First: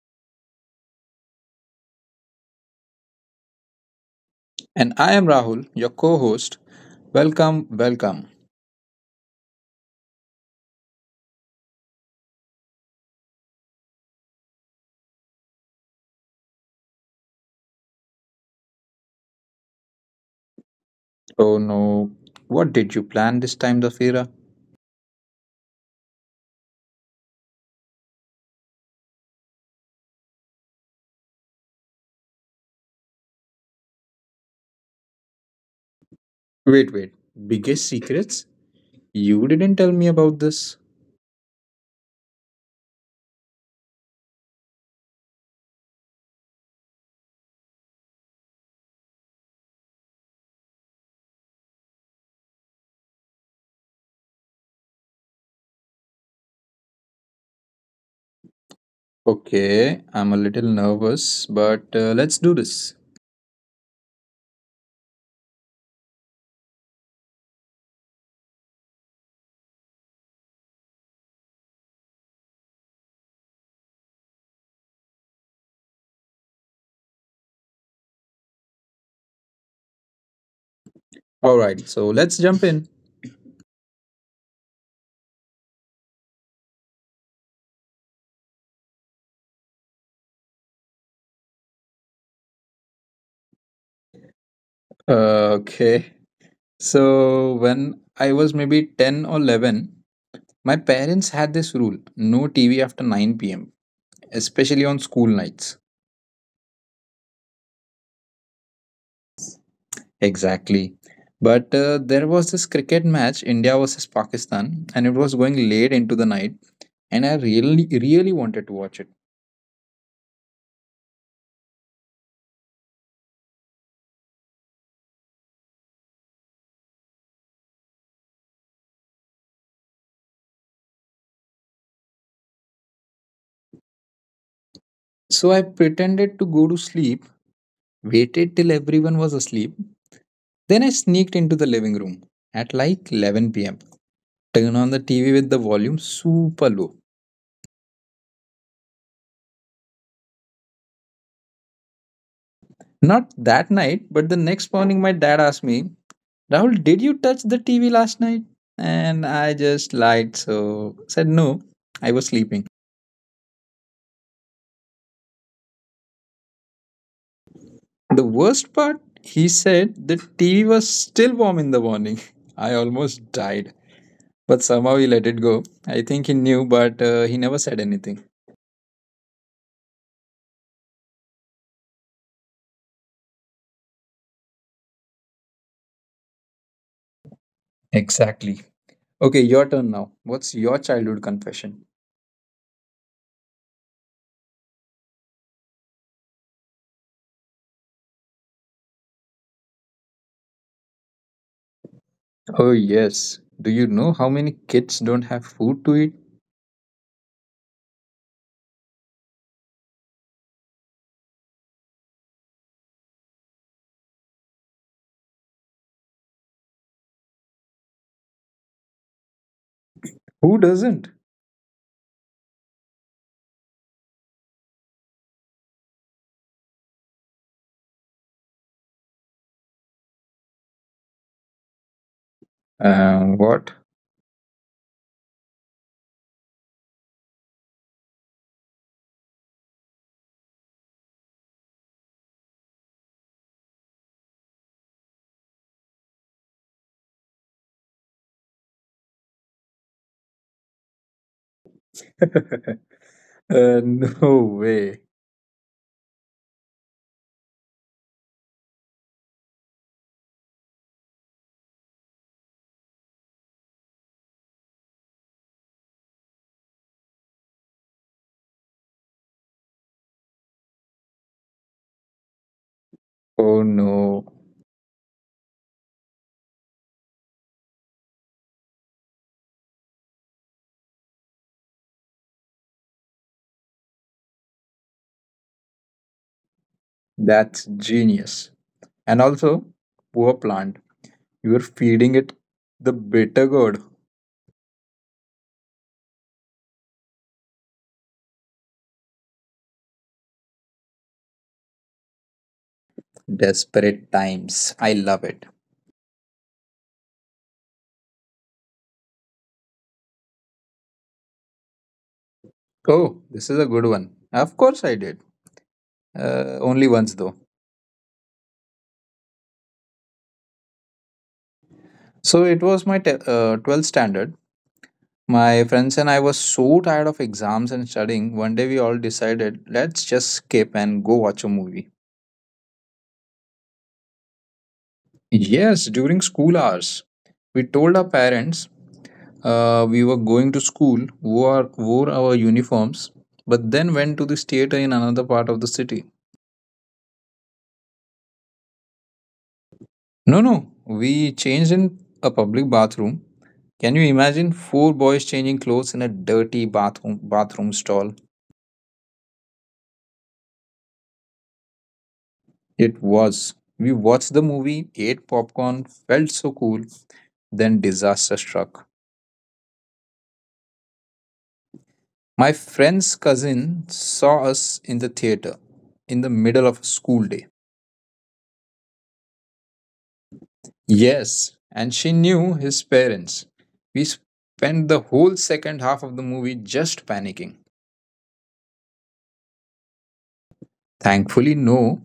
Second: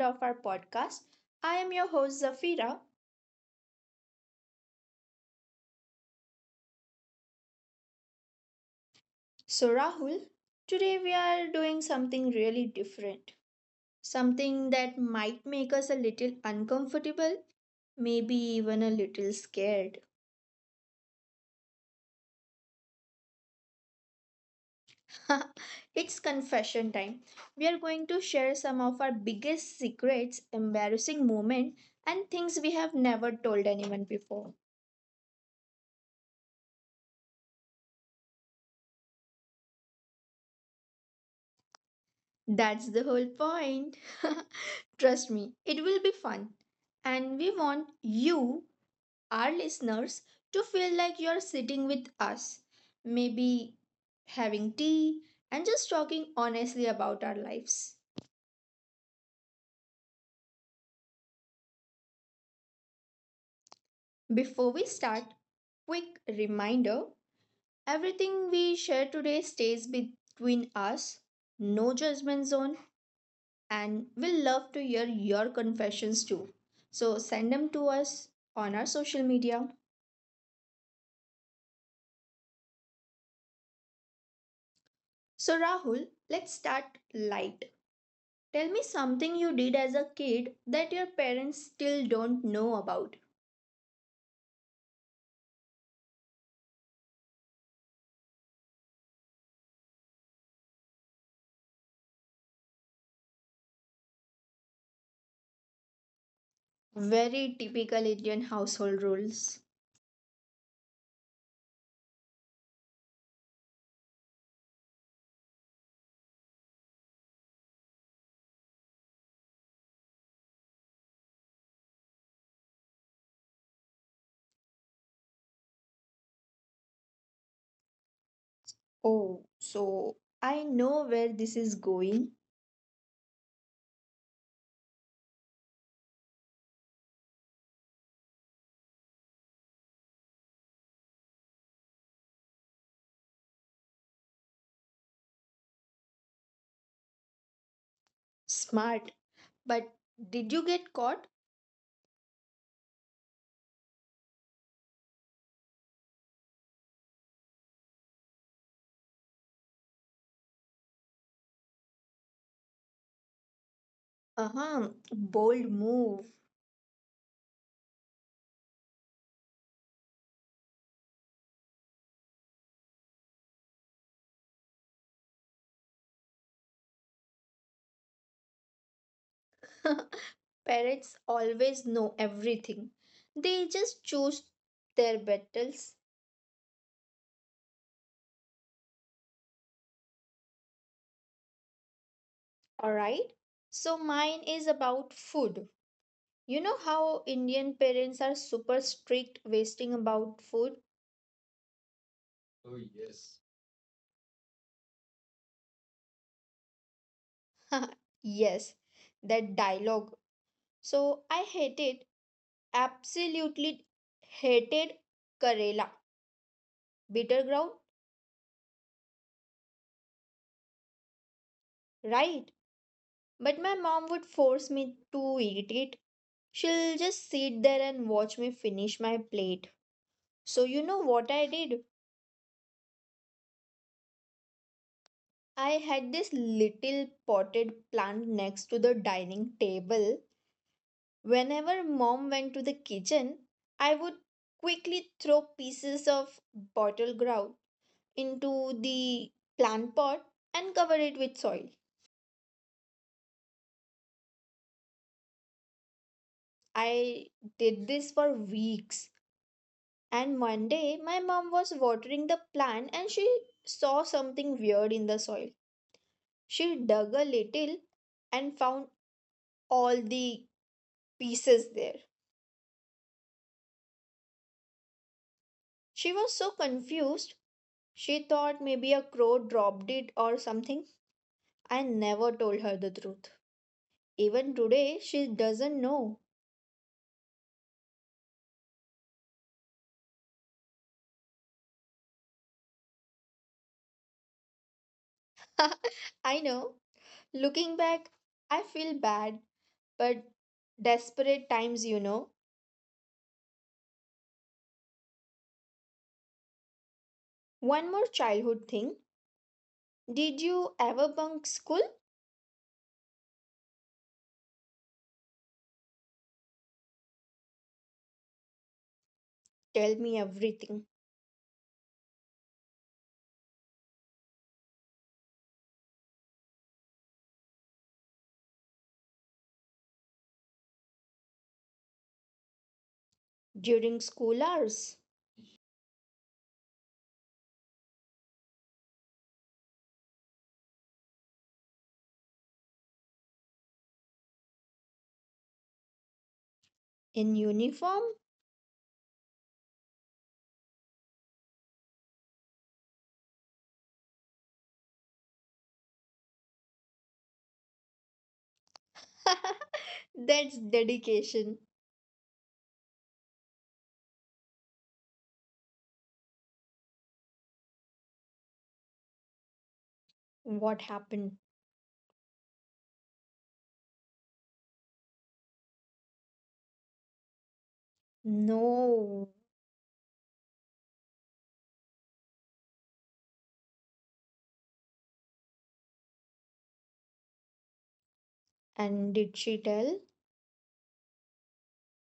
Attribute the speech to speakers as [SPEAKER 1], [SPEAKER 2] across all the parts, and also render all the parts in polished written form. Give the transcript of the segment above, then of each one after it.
[SPEAKER 1] of our podcast. I am your host Zafira.
[SPEAKER 2] And I am Rahul, your co host. Welcome, welcome.
[SPEAKER 1] So, Rahul, today we are doing something really different, something that might make us a little uncomfortable, maybe even a little scared.
[SPEAKER 2] Oh no, what did you plan this time, Zafira?
[SPEAKER 1] It's confession time. We are going to share some of our biggest secrets, embarrassing moments, and things we have never told anyone before.
[SPEAKER 2] Wait, wait. Biggest secrets? You didn't tell me about this.
[SPEAKER 1] That's the whole point. Trust me, it will be fun. And we want you, our listeners, to feel like you're sitting with us, maybe having tea and just talking honestly about our lives.
[SPEAKER 2] Okay, I'm a little nervous, but let's do this.
[SPEAKER 1] Before we start, quick reminder, everything we share today stays between us, no judgment zone, and we'll love to hear your confessions too. So send them to us on our social media.
[SPEAKER 2] Alright, so let's jump in.
[SPEAKER 1] So, Rahul, let's start light. Tell me something you did as a kid that your parents still don't know about.
[SPEAKER 2] Okay. So, when I was maybe 10 or 11, my parents had this rule no TV after 9 p.m., especially on school nights.
[SPEAKER 1] Very typical Indian household rules.
[SPEAKER 2] Exactly. But there was this cricket match, India versus Pakistan, and it was going late into the night, and I really, really wanted to watch it.
[SPEAKER 1] Oh, so I know where this is going.
[SPEAKER 2] So I pretended to go to sleep, waited till everyone was asleep, then I sneaked into the living room at like 11 pm. Turned on the TV with the volume super low.
[SPEAKER 1] Smart, but did you get caught?
[SPEAKER 2] Not that night, but the next morning, my dad asked me, Rahul, did you touch the TV last night? And I just lied, so said no, I was sleeping.
[SPEAKER 1] Uh huh, bold move.
[SPEAKER 2] The worst part, he said the TV was still warm in the morning. I almost died. But somehow he let it go. I think he knew, but he never said anything.
[SPEAKER 1] Parents always know everything, they just choose their battles,
[SPEAKER 2] Exactly. Okay, your turn now. What's your childhood confession?
[SPEAKER 1] alright? So mine is about food. You know how Indian parents are super strict wasting about food?
[SPEAKER 2] Oh, yes. Do you know how many kids don't have food to eat?
[SPEAKER 1] Yes, that dialogue. So I hated, absolutely hated Karela, bitter ground,
[SPEAKER 2] Who doesn't?
[SPEAKER 1] right? But my mom would force me to eat it. She'll just sit there and watch me finish my plate. So, you know what I did?
[SPEAKER 2] What?
[SPEAKER 1] I had this little potted plant next to the dining table. Whenever mom went to the kitchen, I would quickly throw pieces of bottle grout into the plant pot and cover it with soil.
[SPEAKER 2] uh, no way.
[SPEAKER 1] I did this for weeks, and one day my mom was watering the plant and she saw something weird in the soil. She dug a little and found all the pieces there.
[SPEAKER 2] Oh, no.
[SPEAKER 1] She was so confused, she thought maybe a crow dropped it or something. I never told her the truth. Even today, she doesn't know.
[SPEAKER 2] That's genius. And also, poor plant. You're feeding it the bitter gourd.
[SPEAKER 1] I know. Looking back, I feel bad but desperate times, you know.
[SPEAKER 2] Desperate Times. I love it.
[SPEAKER 1] One more childhood thing. Did you ever bunk school?
[SPEAKER 2] Oh, this is a good one. Of course, I did. Only once, though.
[SPEAKER 1] Tell me everything.
[SPEAKER 2] So, it was my 12th standard. My friends and I were so tired of exams and studying. One day, we all decided let's just skip and go watch a movie.
[SPEAKER 1] During school hours?
[SPEAKER 2] Yes, during school hours. We told our parents we were going to school, wore our uniforms, but then went to this theater in another part of the city.
[SPEAKER 1] In uniform?
[SPEAKER 2] No, no, we changed in a public bathroom. Can you imagine four boys changing clothes in a dirty bathroom stall?
[SPEAKER 1] That's dedication.
[SPEAKER 2] It was. We watched the movie, ate popcorn, felt so cool, then disaster struck.
[SPEAKER 1] What happened?
[SPEAKER 2] My friend's cousin saw us in the theater in the middle of a school day.
[SPEAKER 1] No.
[SPEAKER 2] Yes, and she knew his parents. We spent the whole second half of the movie just panicking.
[SPEAKER 1] And did she tell?
[SPEAKER 2] Thankfully, no.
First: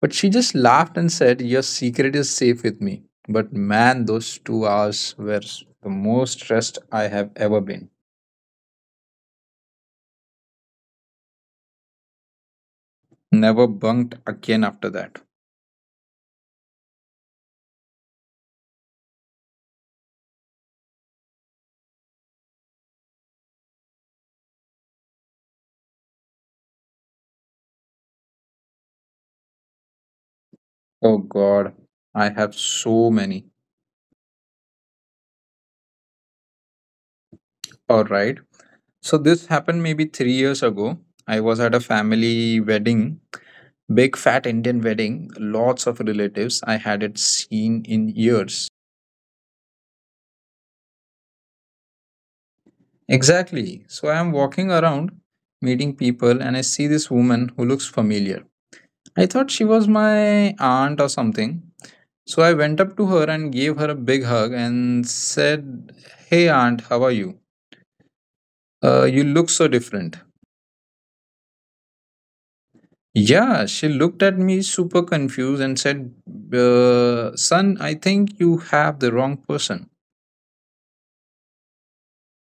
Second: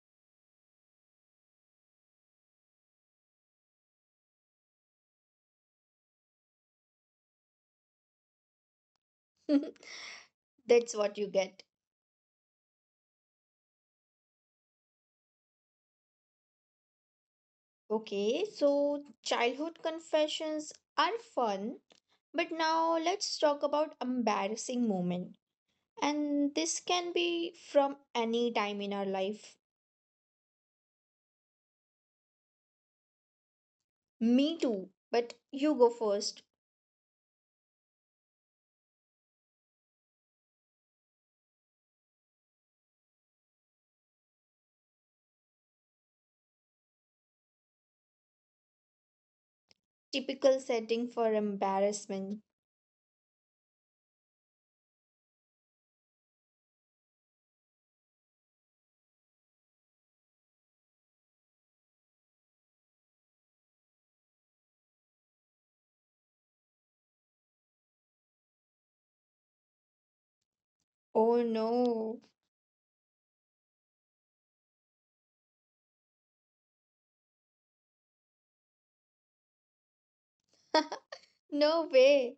[SPEAKER 2] But she just laughed and said, Your secret is safe with me. But man, those 2 hours were the most stressed I have ever been.
[SPEAKER 1] That's what you get.
[SPEAKER 2] Never bunked again after that.
[SPEAKER 1] Okay, so childhood confessions are fun, but now let's talk about embarrassing moment. And this can be from any time in our life.
[SPEAKER 2] Oh God, I have so many.
[SPEAKER 1] Me too, but you go first.
[SPEAKER 2] All right. So this happened maybe 3 years ago. I was at a family wedding, big fat Indian wedding, lots of relatives. I hadn't seen in years.
[SPEAKER 1] Typical setting for embarrassment.
[SPEAKER 2] Exactly. So I am walking around meeting people and I see this woman who looks familiar. I thought she was my aunt or something. So I went up to her and gave her a big hug and said, Hey, aunt, how are you? You look so different.
[SPEAKER 1] Oh no.
[SPEAKER 2] Yeah, she looked at me super confused and said, Son, I think you have the wrong person.
[SPEAKER 1] No way.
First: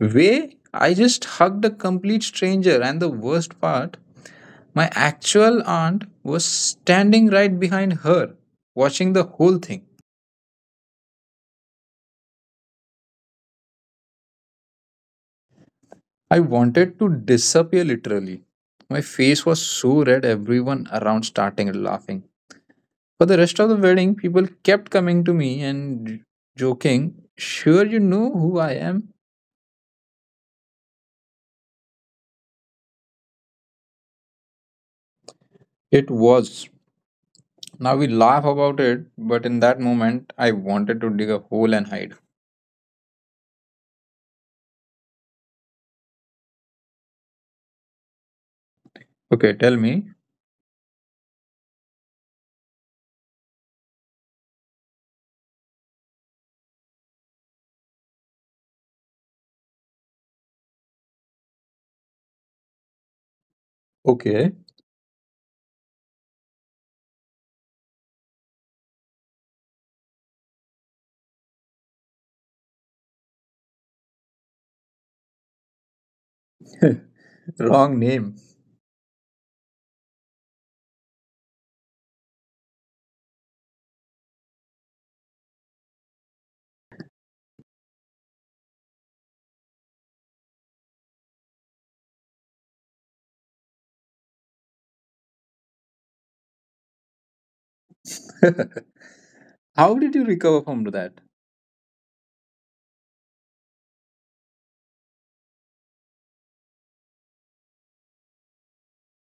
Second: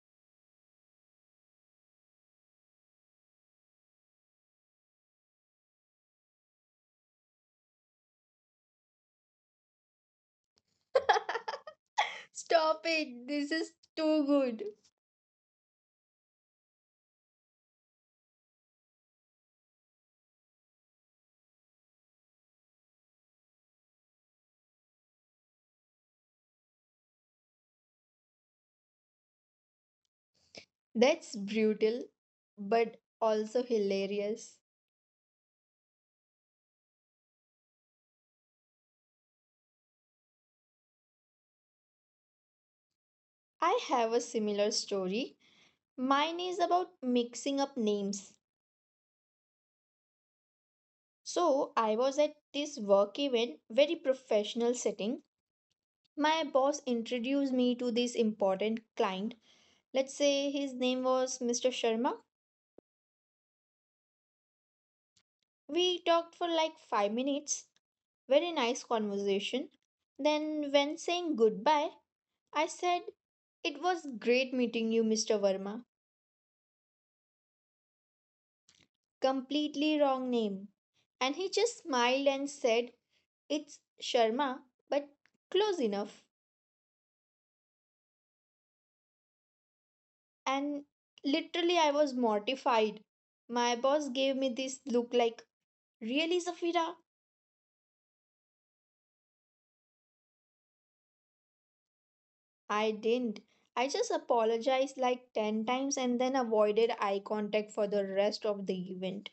[SPEAKER 2] Way? I just hugged a complete stranger, and the worst part, my actual aunt was standing right behind her, watching the whole thing.
[SPEAKER 1] Stop it. This is too good.
[SPEAKER 2] I wanted to disappear literally. My face was so red, everyone around started laughing. For the rest of the wedding, people kept coming to me and joking, Sure, you know who I am?
[SPEAKER 1] That's brutal, but also hilarious.
[SPEAKER 2] It was. Now we laugh about it, but in that moment, I wanted to dig a hole and hide.
[SPEAKER 1] I have a similar story. Mine is about mixing up names.
[SPEAKER 2] Okay, tell me.
[SPEAKER 1] So, I was at this work event, very professional setting. My boss introduced me to this important client. Let's say his name was Mr. Sharma.
[SPEAKER 2] Okay.
[SPEAKER 1] We talked for like 5 minutes, very nice conversation. Then, when saying goodbye, I said, "It was great meeting you, Mr. Verma."
[SPEAKER 2] Wrong name.
[SPEAKER 1] Completely wrong name. And he just smiled and said, "It's Sharma, but close enough." And literally, I was mortified. My boss gave me this look like, "Really, Zafira?"
[SPEAKER 2] How did you recover from that?
[SPEAKER 1] I didn't. I just apologized like 10 times and then avoided eye contact for the rest of the event.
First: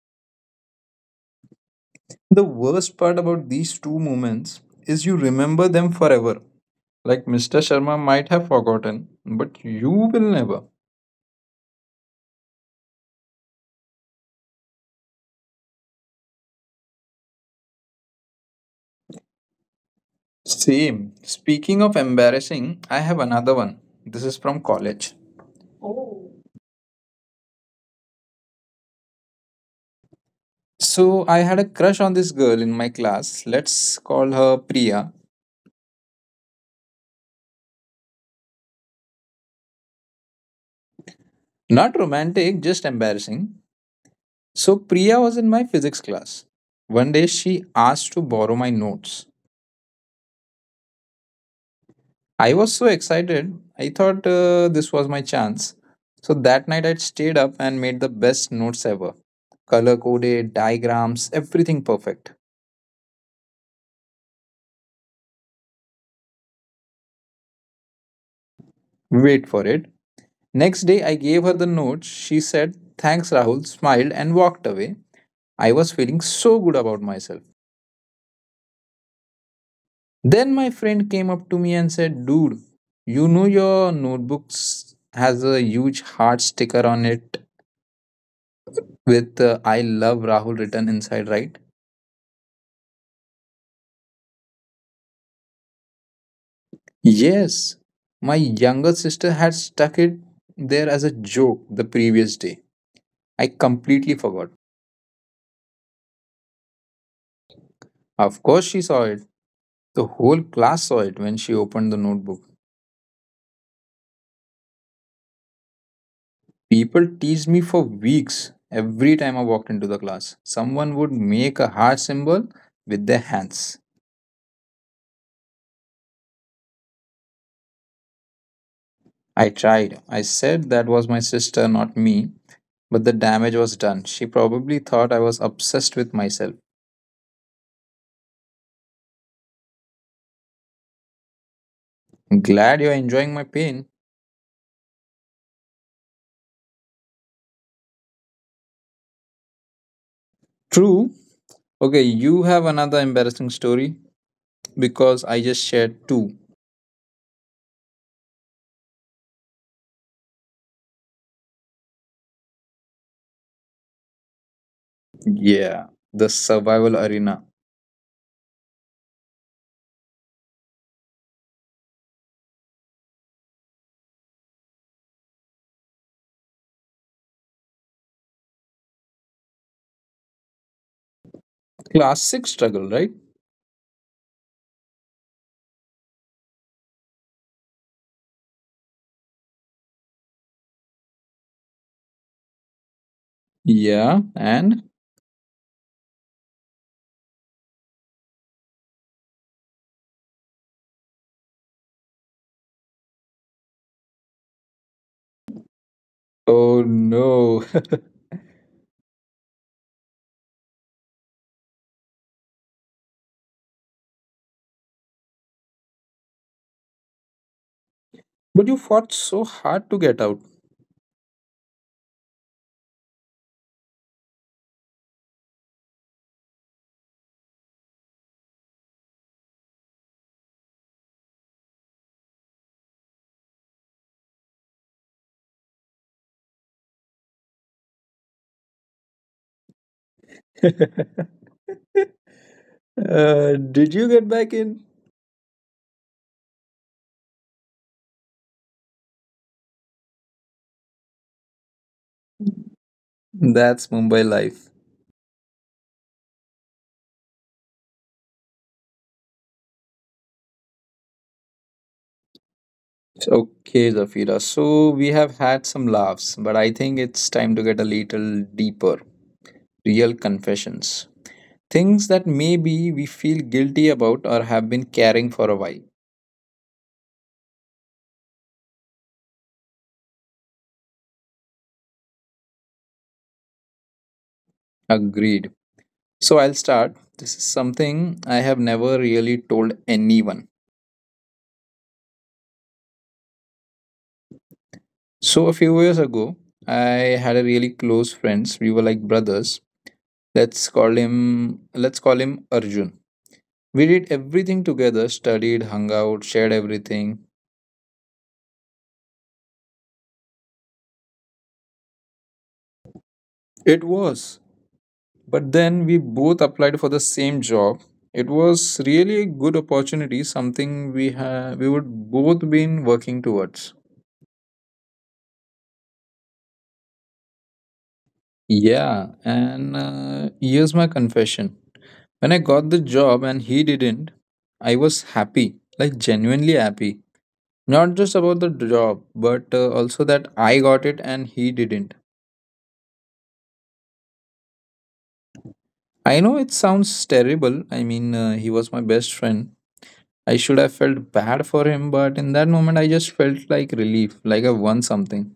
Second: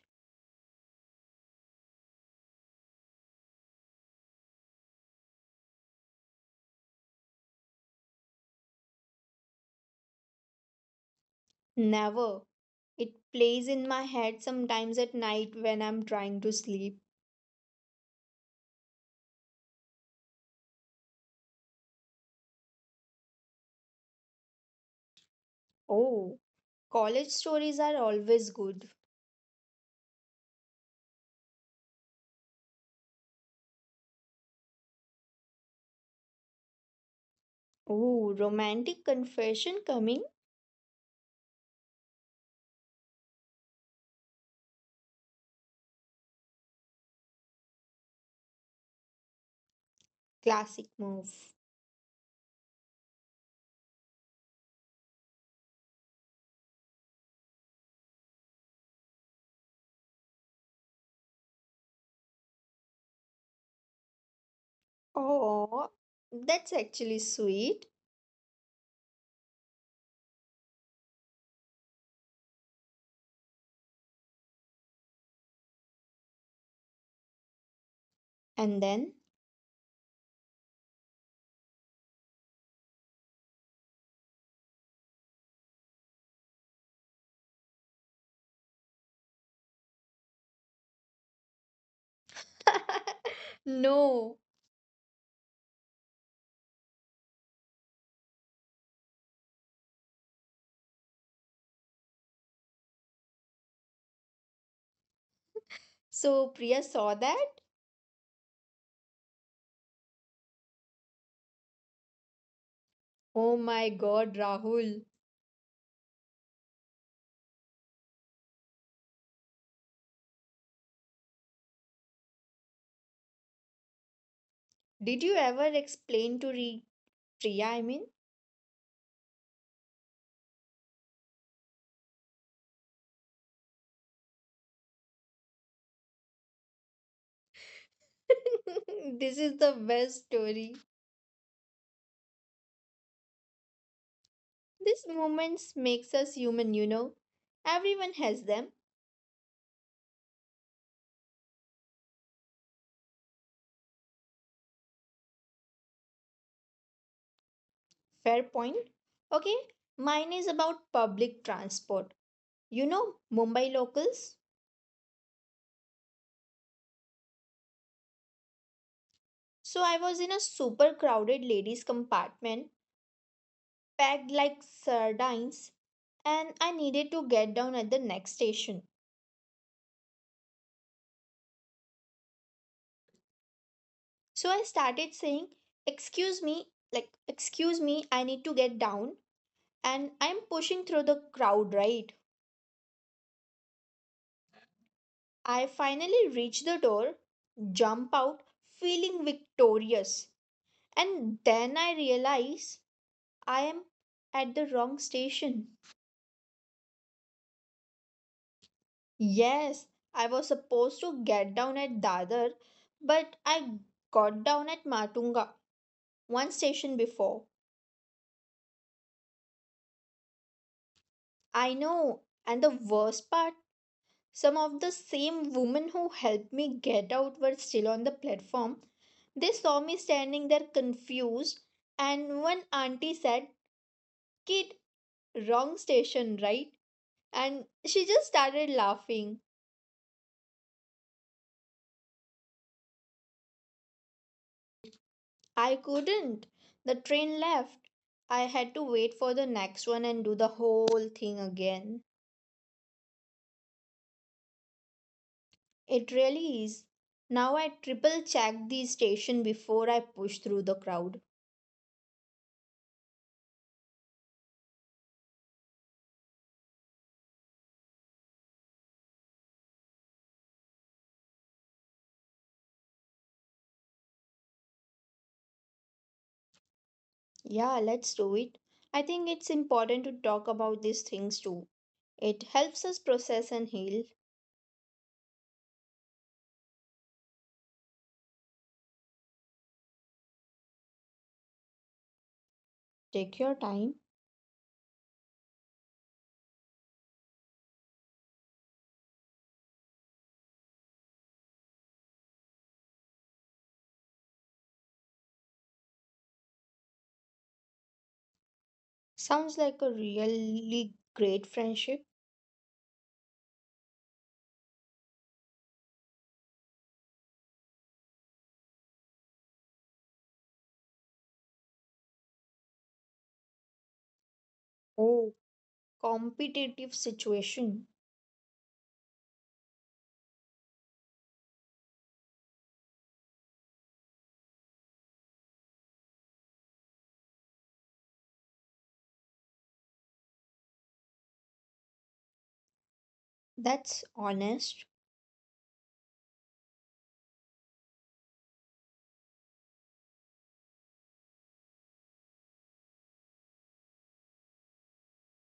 [SPEAKER 2] The worst part about these two moments is you remember them forever. Like Mr. Sharma might have forgotten, but you will never.
[SPEAKER 1] Never. It plays in my head sometimes at night when I'm trying to sleep.
[SPEAKER 2] Same. Speaking of embarrassing, I have another one. This is from college.
[SPEAKER 1] Oh, college stories are always good.
[SPEAKER 2] So I had a crush on this girl in my class. Let's call her Priya.
[SPEAKER 1] Oh, romantic confession coming,
[SPEAKER 2] Not romantic, just embarrassing. So Priya was in my physics class. One day she asked to borrow my notes.
[SPEAKER 1] classic move.
[SPEAKER 2] I was so excited. I thought this was my chance. So that night I stayed up and made the best notes ever. Color coded, diagrams, everything perfect.
[SPEAKER 1] Oh, that's actually sweet.
[SPEAKER 2] Wait for it. Next day I gave her the notes. She said, Thanks, Rahul, smiled and walked away. I was feeling so good about myself.
[SPEAKER 1] And then?
[SPEAKER 2] Then my friend came up to me and said, Dude, you know your notebooks has a huge heart sticker on it with I love Rahul written inside, right?
[SPEAKER 1] No.
[SPEAKER 2] Yes, my younger sister had stuck it there as a joke the previous day. I completely forgot.
[SPEAKER 1] So Priya saw that?
[SPEAKER 2] Of course, she saw it. The whole class saw it when she opened the notebook.
[SPEAKER 1] Oh my god, Rahul.
[SPEAKER 2] People teased me for weeks every time I walked into the class. Someone would make a heart symbol with their hands.
[SPEAKER 1] Did you ever explain to Priya, I mean?
[SPEAKER 2] I tried. I said that was my sister, not me, but the damage was done. She probably thought I was obsessed with myself.
[SPEAKER 1] This is the best story.
[SPEAKER 2] Glad you're enjoying my pain.
[SPEAKER 1] These moments makes us human, you know. Everyone has them.
[SPEAKER 2] True. Okay, you have another embarrassing story because I just shared two.
[SPEAKER 1] Fair point. Okay, mine is about public transport. You know, Mumbai locals.
[SPEAKER 2] Yeah, the survival arena.
[SPEAKER 1] So I was in a super crowded ladies compartment, packed like sardines, and I needed to get down at the next station.
[SPEAKER 2] Classic struggle, right?
[SPEAKER 1] So I started saying, "Excuse me, like excuse me, I need to get down." And I'm pushing through the crowd, right?
[SPEAKER 2] Yeah, and?
[SPEAKER 1] I finally reached the door, jump out feeling victorious. And then I realize I am at the wrong station.
[SPEAKER 2] Oh no.
[SPEAKER 1] Yes, I was supposed to get down at Dadar, but I got down at Matunga, one station before.
[SPEAKER 2] but you fought so hard to get out.
[SPEAKER 1] I know, and the worst part, some of the same women who helped me get out were still on the platform. They saw me standing there confused, and one auntie said, "Kid, wrong station, right?" And she just started laughing.
[SPEAKER 2] Did you get back in?
[SPEAKER 1] I couldn't. The train left. I had to wait for the next one and do the whole thing again.
[SPEAKER 2] That's Mumbai life.
[SPEAKER 1] It really is. Now I triple check the station before I push through the crowd.
[SPEAKER 2] Okay, Zafira. So we have had some laughs, but I think it's time to get a little deeper. Real confessions. Things that maybe we feel guilty about or have been carrying for a while.
[SPEAKER 1] Yeah, let's do it. I think it's important to talk about these things too. It helps us process and heal.
[SPEAKER 2] Agreed. So I'll start. This is something I have never really told anyone.
[SPEAKER 1] Take your time.
[SPEAKER 2] So a few years ago, I had a really close friends. We were like brothers. Let's call him let's call him Arjun. We did everything together, studied, hung out, shared everything.
[SPEAKER 1] Sounds like a really great friendship.
[SPEAKER 2] It was. But then we both applied for the same job. It was really a good opportunity, something we would both been working towards.
[SPEAKER 1] Oh, competitive situation.
[SPEAKER 2] Yeah, and here's my confession. When I got the job and he didn't, I was happy, like genuinely happy. Not just about the job, but also that I got it and he didn't.
[SPEAKER 1] That's honest.
[SPEAKER 2] I know it sounds terrible. I mean, he was my best friend, I should have felt bad for him, but in that moment, I just felt like relief, like I won something.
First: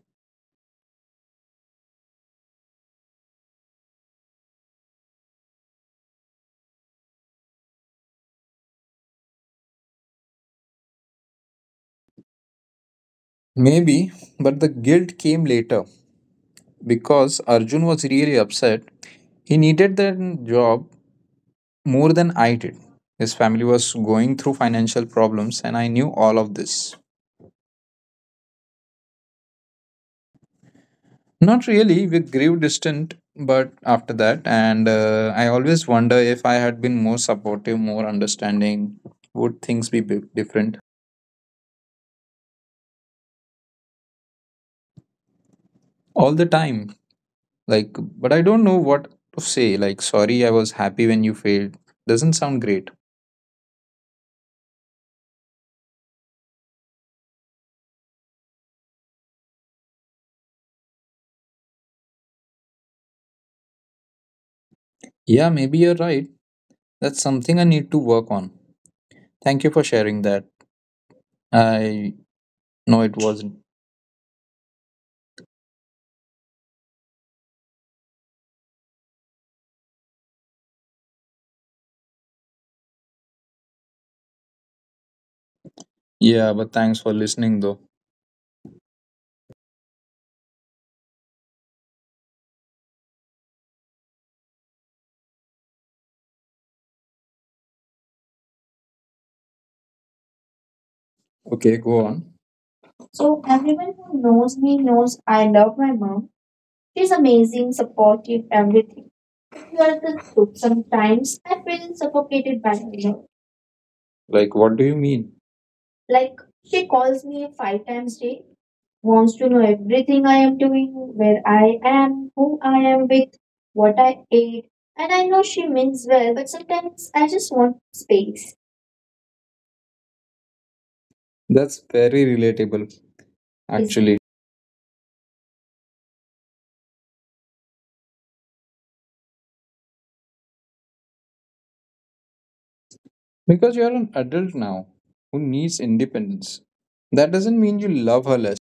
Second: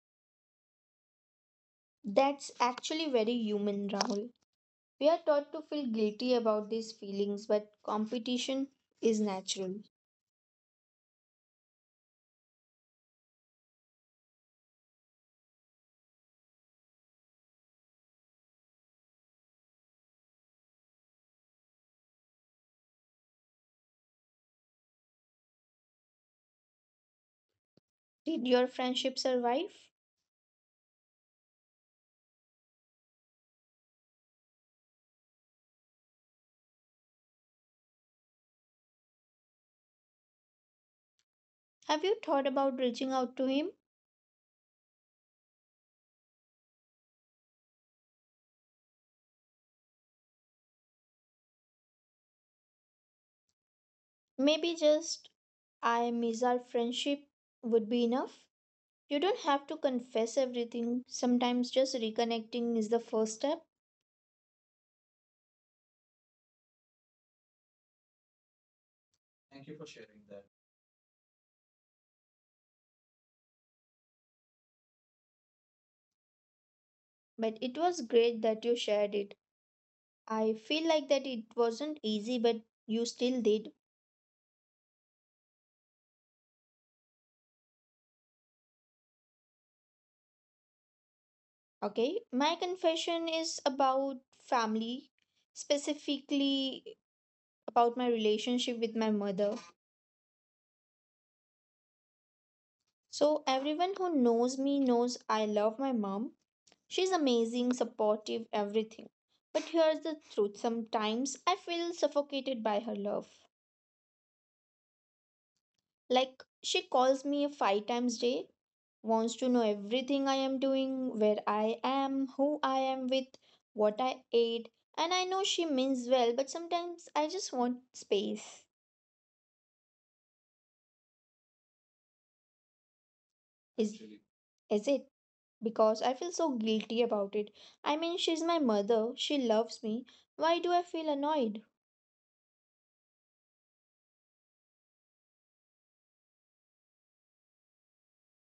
[SPEAKER 1] That's actually very human, Rahul. We are taught to feel guilty about these feelings, but competition is natural.
[SPEAKER 2] Maybe, but the guilt came later because Arjun was really upset. He needed that job more than I did. His family was going through financial problems, and I knew all of this.
[SPEAKER 1] Did your friendship survive?
[SPEAKER 2] Not really, we grew distant, but after that, and I always wonder if I had been more supportive, more understanding, would things be different?
[SPEAKER 1] Have you thought about reaching out to him?
[SPEAKER 2] All the time. Like, but I don't know what to say. Like, sorry, I was happy when you failed. Doesn't sound great.
[SPEAKER 1] Maybe just I miss our friendship would be enough. You don't have to confess everything. Sometimes just reconnecting is the first step.
[SPEAKER 2] Yeah, maybe you're right. That's something I need to work on. Thank you for sharing that. I know it wasn't.
[SPEAKER 1] But it was great that you shared it. I feel like that it wasn't easy, but you still did.
[SPEAKER 2] Yeah, but thanks for listening though.
[SPEAKER 1] Okay, my confession is about family, specifically about my relationship with my mother.
[SPEAKER 2] Okay, go on. So
[SPEAKER 1] So,
[SPEAKER 2] everyone
[SPEAKER 1] everyone who
[SPEAKER 2] who knows
[SPEAKER 1] knows
[SPEAKER 2] me
[SPEAKER 1] me
[SPEAKER 2] knows
[SPEAKER 1] knows
[SPEAKER 2] I
[SPEAKER 1] I
[SPEAKER 2] love
[SPEAKER 1] love
[SPEAKER 2] my
[SPEAKER 1] my
[SPEAKER 2] mom.
[SPEAKER 1] mom.
[SPEAKER 2] She's
[SPEAKER 1] She's
[SPEAKER 2] amazing,
[SPEAKER 1] amazing,
[SPEAKER 2] supportive,
[SPEAKER 1] supportive,
[SPEAKER 2] everything.
[SPEAKER 1] everything. But
[SPEAKER 2] You are
[SPEAKER 1] here's
[SPEAKER 2] the
[SPEAKER 1] the
[SPEAKER 2] truth.
[SPEAKER 1] truth,
[SPEAKER 2] Sometimes
[SPEAKER 1] sometimes I
[SPEAKER 2] I feel
[SPEAKER 1] feel
[SPEAKER 2] suffocated
[SPEAKER 1] suffocated
[SPEAKER 2] by
[SPEAKER 1] by her
[SPEAKER 2] her.
[SPEAKER 1] love.
[SPEAKER 2] Like, what do you mean? Like
[SPEAKER 1] Like, she
[SPEAKER 2] she calls
[SPEAKER 1] calls
[SPEAKER 2] me
[SPEAKER 1] me
[SPEAKER 2] five
[SPEAKER 1] five
[SPEAKER 2] times
[SPEAKER 1] times
[SPEAKER 2] a day.
[SPEAKER 1] day,
[SPEAKER 2] Wants
[SPEAKER 1] wants
[SPEAKER 2] to
[SPEAKER 1] to
[SPEAKER 2] know
[SPEAKER 1] know
[SPEAKER 2] everything
[SPEAKER 1] everything I
[SPEAKER 2] I am
[SPEAKER 1] am
[SPEAKER 2] doing,
[SPEAKER 1] doing,
[SPEAKER 2] where
[SPEAKER 1] where
[SPEAKER 2] I
[SPEAKER 1] I
[SPEAKER 2] am,
[SPEAKER 1] am,
[SPEAKER 2] who
[SPEAKER 1] who
[SPEAKER 2] I
[SPEAKER 1] I
[SPEAKER 2] am
[SPEAKER 1] am with,
[SPEAKER 2] with, what
[SPEAKER 1] what
[SPEAKER 2] I
[SPEAKER 1] I
[SPEAKER 2] ate.
[SPEAKER 1] ate.
[SPEAKER 2] And
[SPEAKER 1] And
[SPEAKER 2] I
[SPEAKER 1] I
[SPEAKER 2] know
[SPEAKER 1] know
[SPEAKER 2] she
[SPEAKER 1] she
[SPEAKER 2] means
[SPEAKER 1] means
[SPEAKER 2] well,
[SPEAKER 1] well,
[SPEAKER 2] but
[SPEAKER 1] but
[SPEAKER 2] sometimes
[SPEAKER 1] sometimes
[SPEAKER 2] I
[SPEAKER 1] I
[SPEAKER 2] just
[SPEAKER 1] just
[SPEAKER 2] want
[SPEAKER 1] want
[SPEAKER 2] space.
[SPEAKER 1] space.
[SPEAKER 2] That's very relatable,
[SPEAKER 1] Is,
[SPEAKER 2] actually.
[SPEAKER 1] actually. Is it? Because I feel so guilty about it. I mean, she's my mother, she loves me. Why do I feel annoyed?
[SPEAKER 2] Because you're an adult now who needs independence. That doesn't mean you love her less.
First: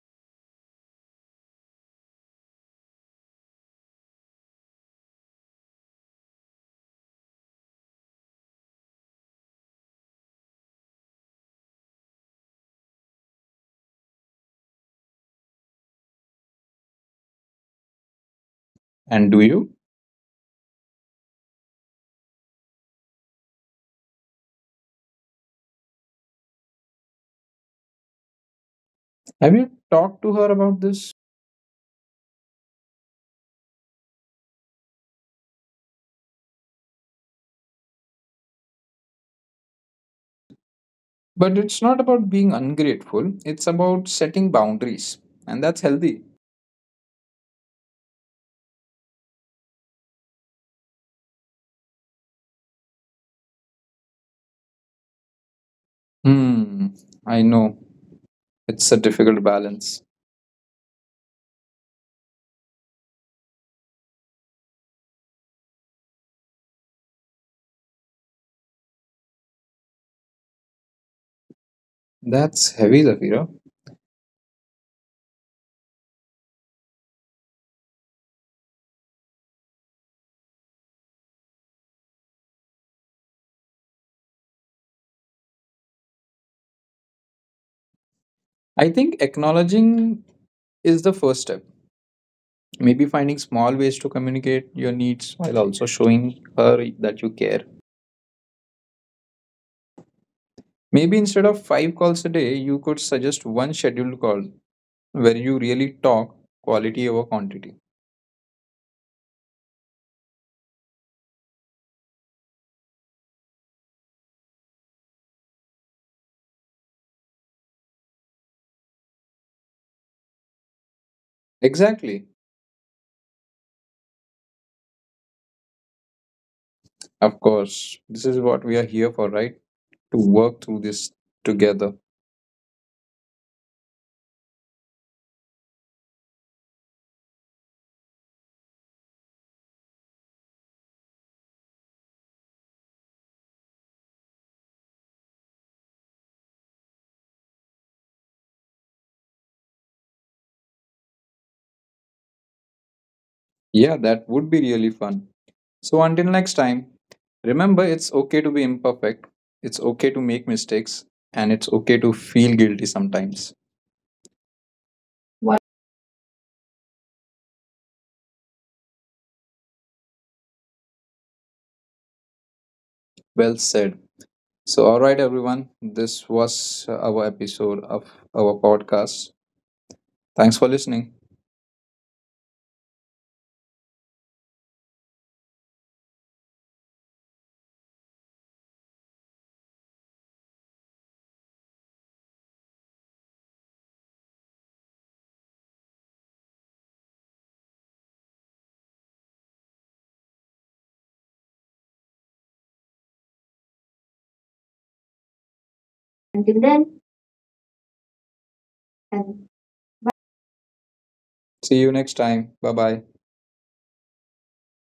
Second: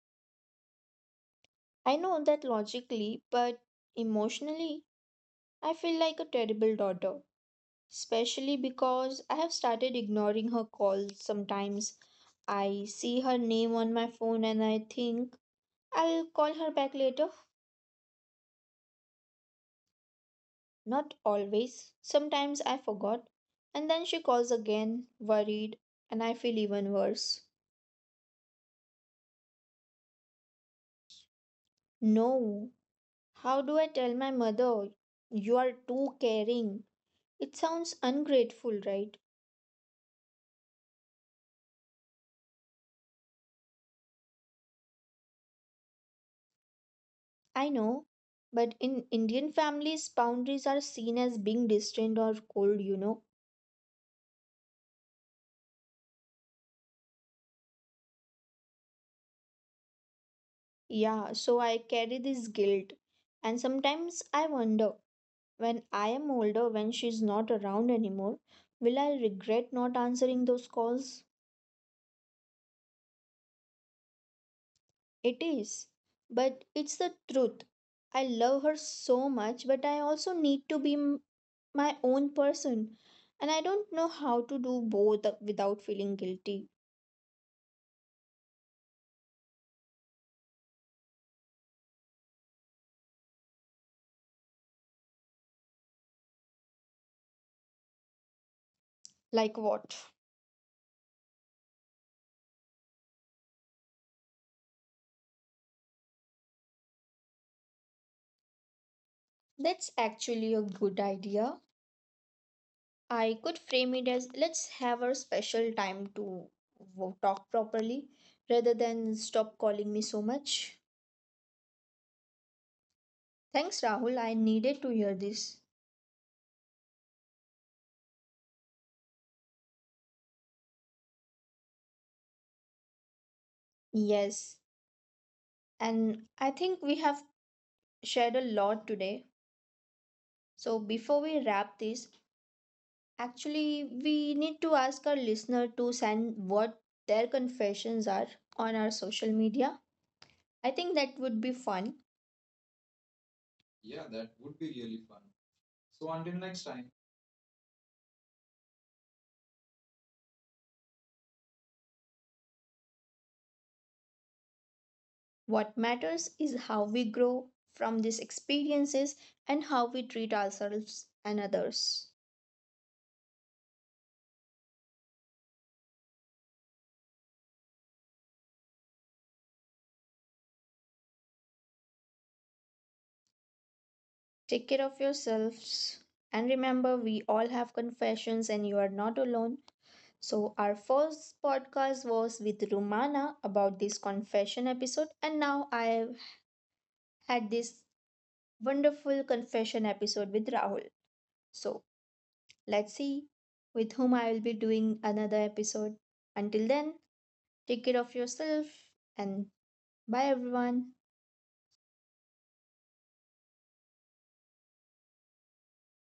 [SPEAKER 1] I know that logically, but emotionally, I feel like a terrible daughter, especially because I have started ignoring her calls sometimes. I see her name on my phone and I think I'll call her back later.
[SPEAKER 2] And do you?
[SPEAKER 1] Not always. Sometimes I forgot. And then she calls again, worried, and I feel even worse.
[SPEAKER 2] Have you talked to her about this?
[SPEAKER 1] No. How do I tell my mother? You are too caring. It sounds ungrateful, right?
[SPEAKER 2] But it's not about being ungrateful, it's about setting boundaries. And that's healthy.
[SPEAKER 1] I know. But in Indian families, boundaries are seen as being distant or cold, you know.
[SPEAKER 2] Hmm, I know. It's a difficult balance.
[SPEAKER 1] Yeah, so I carry this guilt. And sometimes I wonder when I am older, when she's not around anymore, will I regret not answering those calls?
[SPEAKER 2] That's heavy, Zafira.
[SPEAKER 1] It is. But it's the truth. I love her so much, but I also need to be my own person. And I don't know how to do both without feeling guilty.
[SPEAKER 2] I think acknowledging is the first step. Maybe finding small ways to communicate your needs while also showing her that you care.
[SPEAKER 1] Like what?
[SPEAKER 2] Maybe instead of 5 calls a day, you could suggest one scheduled call where you really talk quality over quantity.
[SPEAKER 1] That's actually a good idea. I could frame it as let's have a special time to talk properly rather than stop calling me so much.
[SPEAKER 2] Exactly.
[SPEAKER 1] Thanks, Rahul. I needed to hear this.
[SPEAKER 2] Of course, this is what we are here for, right? To work through this together.
[SPEAKER 1] Yes, and I think we have shared a lot today. So before we wrap this, actually, we need to ask our listener to send what their confessions are on our social media. I think that would be fun.
[SPEAKER 2] Yeah, that would be really fun. So until next time, remember it's okay to be imperfect, it's okay to make mistakes, and it's okay to feel guilty sometimes.
[SPEAKER 1] What matters is how we
[SPEAKER 2] What?
[SPEAKER 1] grow from these experiences and how we treat ourselves and others.
[SPEAKER 2] Well said. So, all right, everyone, this was our episode of our podcast. Thanks for listening.
[SPEAKER 1] Take care of yourselves and remember, we all have confessions and you are not alone. So, our first podcast was with Rumana about this confession episode, and now I had this wonderful confession episode with Rahul. So, let's see with whom I will be doing another episode. Until then, take
[SPEAKER 2] Until
[SPEAKER 1] care of
[SPEAKER 2] then,
[SPEAKER 1] yourself and bye,
[SPEAKER 2] and
[SPEAKER 1] everyone.
[SPEAKER 2] See you next time. Bye bye.